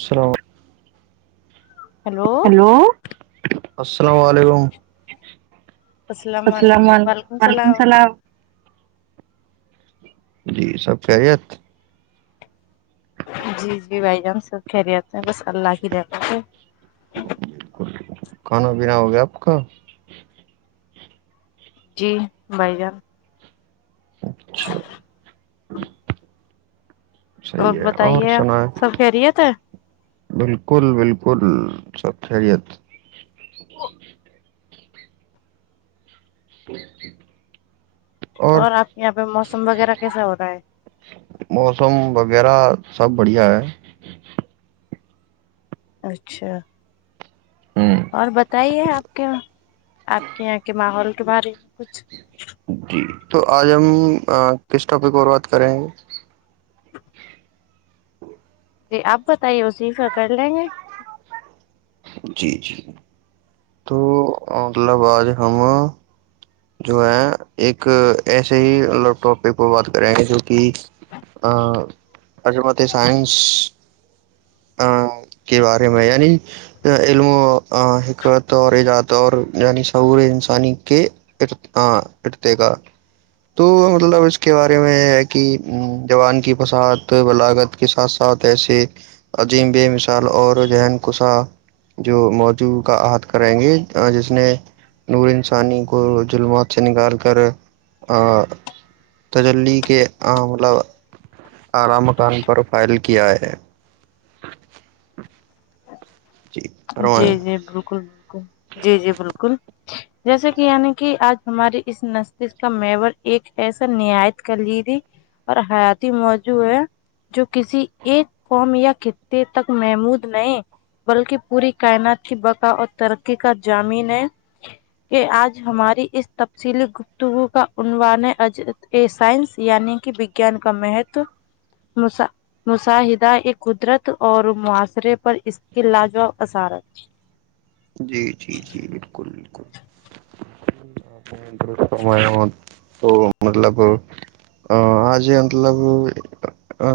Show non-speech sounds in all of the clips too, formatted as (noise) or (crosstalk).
سرو (unintelligible) hello hello السلام علیکم السلام عل وعلیکم السلام جی سب کہہریت جی جی بھائی ہم سب کہہلے آتے ہیں بس اللہ ہی رہنا سے کھانا پینا ہو گیا آپ کا جی بھائی جان اچھا صحیح ہے اور بتائیے سنا ہے آپ سب خیریت ہے بالکل بالکل سب خیریت جییک ٹھ اور آپ کے یہاں پہ موسم وغیرہ کیسا ہو رہا ہے موسم وغیرہ سب بڑھیا ہے اچھا ہ اور بتائیے آپ کے آپ کے یہاں کے ماحول کے بارے میں کچھ جی تو آج ہم کس ٹاپک اور بات کر رہے ہیں جی آپ بتائیے اسیف کر لیں گے جی جی تو الا بعد ہم جو ہے ایک ایسے ہی ٹاپک پر بات کریں ہیں جو کہ عظمت کے بارے میں یعنی علم و حکمت اور دور یعنی سعور انسانی کے ارد ارد کا تو مطلب اس کے بارے میں ہے کہ جوان کی فسات بلاغت کے ساتھ ساتھ ایسی عجیم بے مثال اور ذہن کسا جو موجوع کا عحد کریں گے جس نے اور انسانی کو ظلمت سے نکال کر تجلی کے عاملہ اعلی مکان پر فائل کیا ہے (inaudible) جی جی بالکل بالکل جی جی بالکل جیسے کہ یعنی کہ آج ہماریے اس نستش کا میب ایک ایسا نیاایت کر لیی اور حیاتی موجو ہے جو کسی ایک فارم یا خطے تک محمود نہیں بلکہ پوری کائنات کی بقا اور ترقی کا جامین ہے کہ آج ہماری اس تفصیلی گفتگو کا عنوان سائنس یعنی کہ وجان کا مہتو مشاہدہ ایک قدرت اور معاشرے پر اس کے لاجواب (inaudible) جی جی جی بالکل بالکل (inaudible) تو مطلب آج مطلب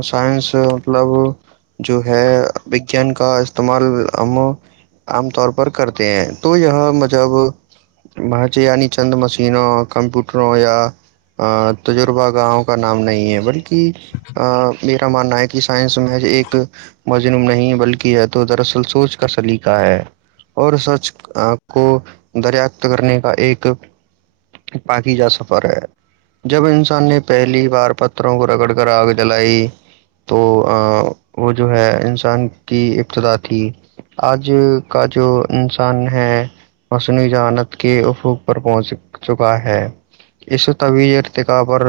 سائنس مطلب جو ہے وگیان کا استعمال ہم عام طور پر پر کرتے ہیں تو یہ مطب وہاںچ یعنی چند مشینوں کمپیوٹروں یا تجربہ گاؤں کا نام نہیں ہے بلکہ میرا ماننا ہے کہ سائنس میں ایک مجنم نہیں بلکہ یہ تو دراصل سوچ کا سلیقہ ہے اور سچ کو دریات کرنے کا ایک پاکی جا سفر ہے جب انسان نے پہلی بار پتھروں کو رگڑ کر آگ جلائی تو وہ جو ہے انسان کی ابتدا تھی آج کا جو انسان ہے مصنوعی جانت کے حقوق پر پہنچ چکا ہے اس و طویل ارتقابء اور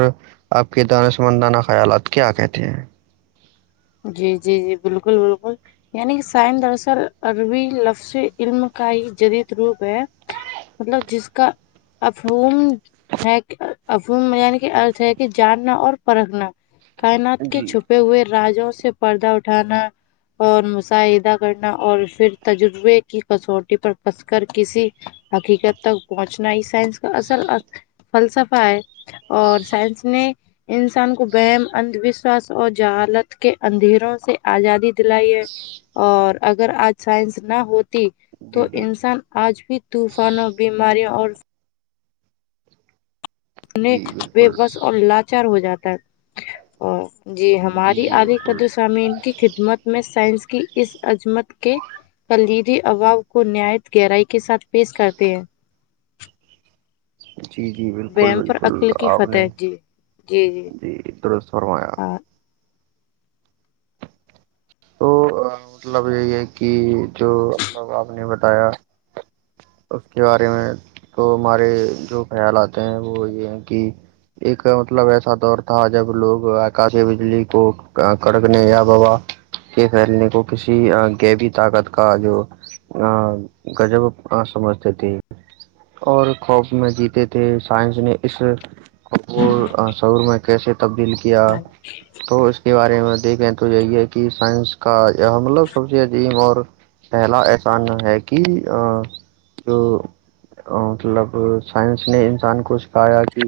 آپ کے دانہ سمندانہ خیالات کیا کہتے ہیں جی جی جی بالکل بالکل یعنی کہ سائن دراصل عربی لفظ علم کا ہی جدید روپ ہے مطلب جس کا افہوم ہے افہوم یعنی کہ ارتھ ہے کہ جاننا اور پرکھنا کائنات کے جی چھپے ہوئے راجوں سے پردہ اٹھانا اور مشاہدہ کرنا اور پھر تجربے کی کسوٹی پر پھنس کر کسی حقیقت تک پہنچنا ہی سائنس کا اصل فلسفہ ہے اور سائنس نے انسان کو بم انھ وشواس اور جہالت کے اندھیروں سے ازادی دلائی ہے اور اگر اج سائنس نہ ہو ت جی تو جی انسان آج بھی طوفانوں بیماریوں اور نے جی بے بالکل بس اور لاچار ہو جاتا ہے جی ہماری جی بالکل القدس سامین کی خدمت میں سائنس کی اس عظمت کے کلیدی اباام کو نایت گہرائی کے ساتھ پیش کرتے ہیں جی جی بالکل وہم پر بالکل عقل کی آپ نے فتح جی جی ترت فرمایا ہاں تو مطلب یہی ہے کہ جو مطلب آپ نے بتایا اس کے بارے میں تو ہمارے جو خیال آتے ہیں وہ یہ ہیں کہ ایک مطلب ایسا دور تھا جب لوگ آکاشی بجلی کو کڑکنے یا بابا کے پھیلنے کو کسی گغبی طاقت کا جو ا گجب سمجھتے تھی اور خوف میں جیتے تھے سائنس نے اس وہ سور میں کیسے تبدیل کیا تو اس کے بارے میں دیکھیں تو یہی ہے کہ سائنس کا مطلب سب سے عظیم اور پہلا ایسا ہے کہ جو مطلب سائنس نے انسان کو سکھایا کہ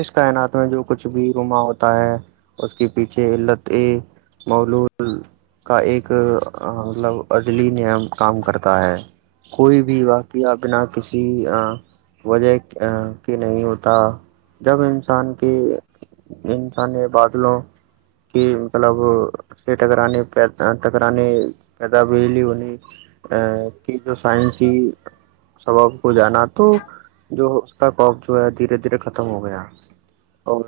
اس کائنات میں جو کچھ بھی رما ہوتا ہے اس کے پیچھے علت اے مولود کا ایک ملب عڈلی کام کرتا ہے کوئی بھی واقعہ بنا کسی وجہ کی نہیں ہوتا جب انسان کی انسان نے بادلوں کی مطلب ٹکرانے ٹکرانے پیدا بجلی ہونی ا کہ جو سائنسی ہی سبق کو جانا تو جو اس کا کپ جو ہے دھیرے دھیرے ختم ہو گیا اور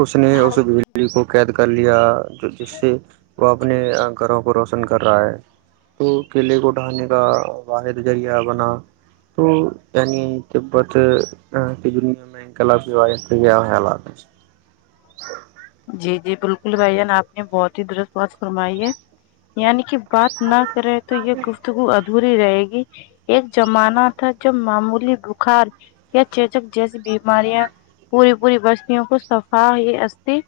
اس نے اس بلی کو قید کر لیا جو جس سے وہ اپنے گھروں کو روشن کر رہا ہے تو کیلے کو ڈٹھانے کا واحد ذریعہ بنا توع تبت د م کل پ و گیا خلات جی جی بالکل بھائی جان آپ نے بہت ہی درست بات فرمائی ہے یعنی کہ بات نہ کرے تو یہ گفتگو اد دوری رہے گی ایک زمانہ تھا جب معمولی بخار یا چیچک جیسی بیماریاں پوری پوری بستوں کو سفا ت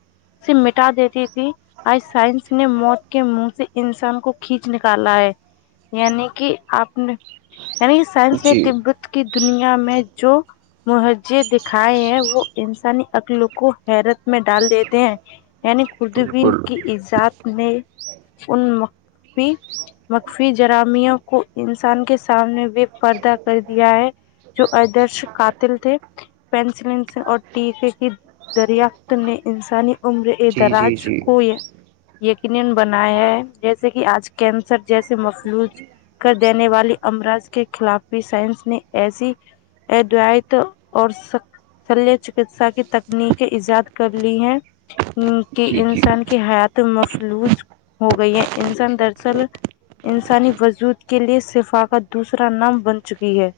س مٹا دیتی تھی آج سائنس نے موت کے منہ سے انسان کو کھینچ نکالا ہے یعنی کہ آپ نے یعنی کہ سائنس نے جی تبت کی دنیا میں جو مہجے دکھائے ہیں وہ انسانی عقل کو حیرت میں ڈال دیتے ہیں یعنی خوردبین بالکل کی ایجاد میں ان مخفی جراموں کو انسان کے سامنے بھی پردہ کر دیا ہے جو آدرش قاتل تھے پینسلن سے اور ٹیکے کی دریا نے انسانی عمر جی جی درج جی کوئی یقینا بنایا ہے جیسے کہ آج کینسر جیسے مفلوج کر دینے والی امراض کے خلاف بھی سائنس نے ایسی ادوائت اور شلیہ چکسا کی تکنیکی ایجاد کر لی ہیں کہ جی جی انسان کے کی حیات مفلوج ہو گئی ہے انسان درصل انسانی وجود کے لیے صفا کات دوسرا نام بن چکی ہے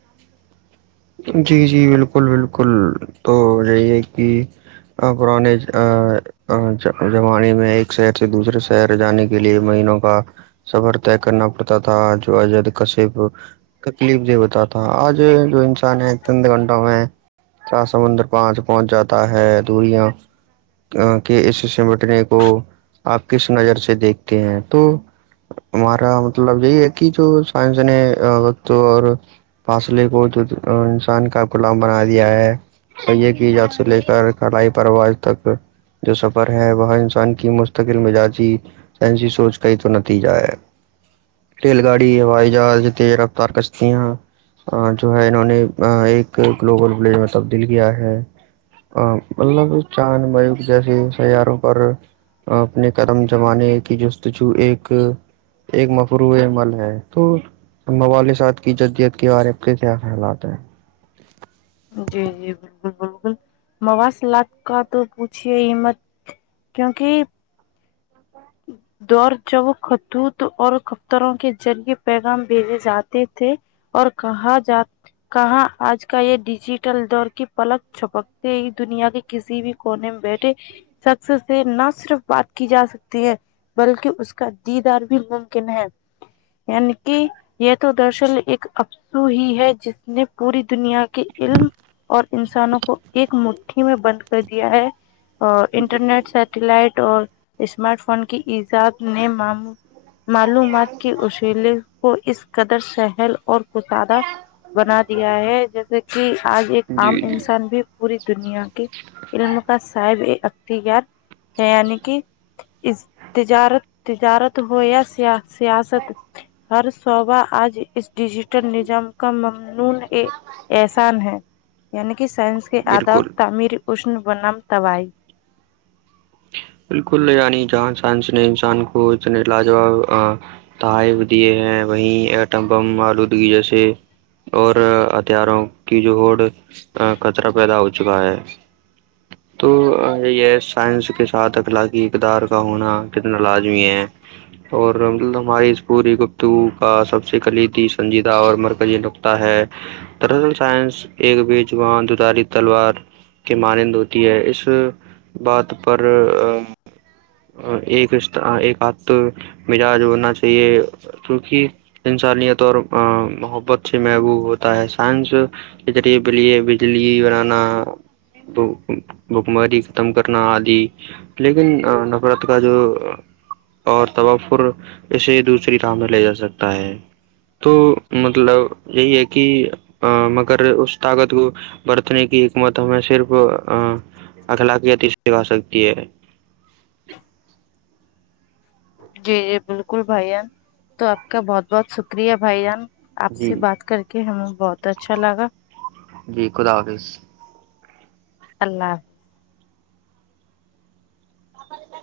جی جی بالکل بالکل تو یہی ہے کہ پرانے جمانی میں ایک شہر سے دوسرے شہر جانے کے لیے مہینوں کا صبر طے کرنا پڑتا تھا جو اجد کشف تکلیف د بتااتا آج جو انسان ہے تند گھنٹوں میں کیا سمندر پانچ پہنچ جاتا ہے دوریاں کے اس سمٹنے کو آپ کس نظر سے دیکھتے ہیں تو ہمارا مطلب یہی ہے کہ جو سائنس نے وت اور فاصلے کو جو انسان کا غلام بنا دیا ہے تو یہ کیجاد سے لے کر کلائی پروج تک جو سفر ہے وہاں انسان کی مستقل مزاجی سائنسی سوچ کا ہی تو نتیجہ ہے ریل گاڑی ہوائی جہاز تز رفتار کشتییاں جو ہے انہوں نے ایک گلوبل ولیج میں تبدیل کیا ہے مطلب چاند بیک جیسے سیاروں پر اپنے کرم جمانے کی جستجو ایک ایک مفروع عمل ہے تو مو صات کی جدیت کے بارے میں کیا کھیلاات ہیں جی جی بالکل بالکل موصلات کا تو پوچھیے عت کیونکہ (inaudible) دور جب خطوت اور کفتروں کے جل کے پیغام بھیجے جاتے تھے اور کہا جات کہاں آج کا یہ ڈیجیٹل دور کی پلک چھپکتے ہی دنیا کی کسی بھی کونے میں بیٹھے شخص سے نہ صرف بات کی جا سکتی ہے بلکہ اس کا دیدار بھی ممکن ہے یعنی کہ یہ تو درصل ایک اسو ہی ہے جس نے پوری دنیا کے علم اور انسانوں کو ایک مٹھی میں بند کر دیا ہے اور جی انٹرنیٹ سیٹیلائٹ اور اسمارٹ فون کی ایجاد نے معلومات کے اصلے کو اس قدر سہل اور کسادہ بنا دیا ہے جیسے کہ آج ایک عام جی جی انسان بھی پوری دنیا کے علم کا صاحب ایک ٹھیک یار ہے نک تجارت تجارت ہویا سیا سیاستت ہر صوبہ آج اس ڈیجیٹل نظم کا ممنون احسان ہے یعنی کہ سائنس کے آدب بالکل تعمیر اشن بنم طبائی بالکل یعنی جہاں سائنس نے انسان کو اتنے لاجواب تحائف دیے ہیں وہیں ایٹم بم آلودگی جیسے اور ہتھیاروں کی جو ہو کچرا پیدا ہو چکا ہے تو یہ سائنس کے سات اخلاقی اقدار کا ہونا کتنا لازمی ہے اور مطلب ہماری اس پوری گفتو کا سب سے کلی تھی سنجیدہ اور مرکزی لو ہے دراصل سائنس ایک بیج وہاں دوداری تلوار کی مانند ہوتی ہے اس بات پر اور ایک ایک ہھ مزاج ہونا چاہیے کیونکہ انسانیت اور محبت سے محبوب ہوتا ہے سائنس کچریعے پ لیے بجلی بنانا تو بکماری ختم کرنا عدھی لیکن نفرت کا جو اور تبفر اسے دوسری رام میں لے جا سکتا ہے تو مطلب یہی ہے کہ مگر اس طاقت کو برتنے کی حکمت ہمیں صرف اخلاقیتی سے آ سکتی ہے جی جی بالکل بھائی جان تو آپ کا بہت بہت شکریہ بھائی جان آپ سے جی بات کر کے کہ ہمیں بہت اچھا لگا جی خدا حافظ اللہ آ (unintelligible)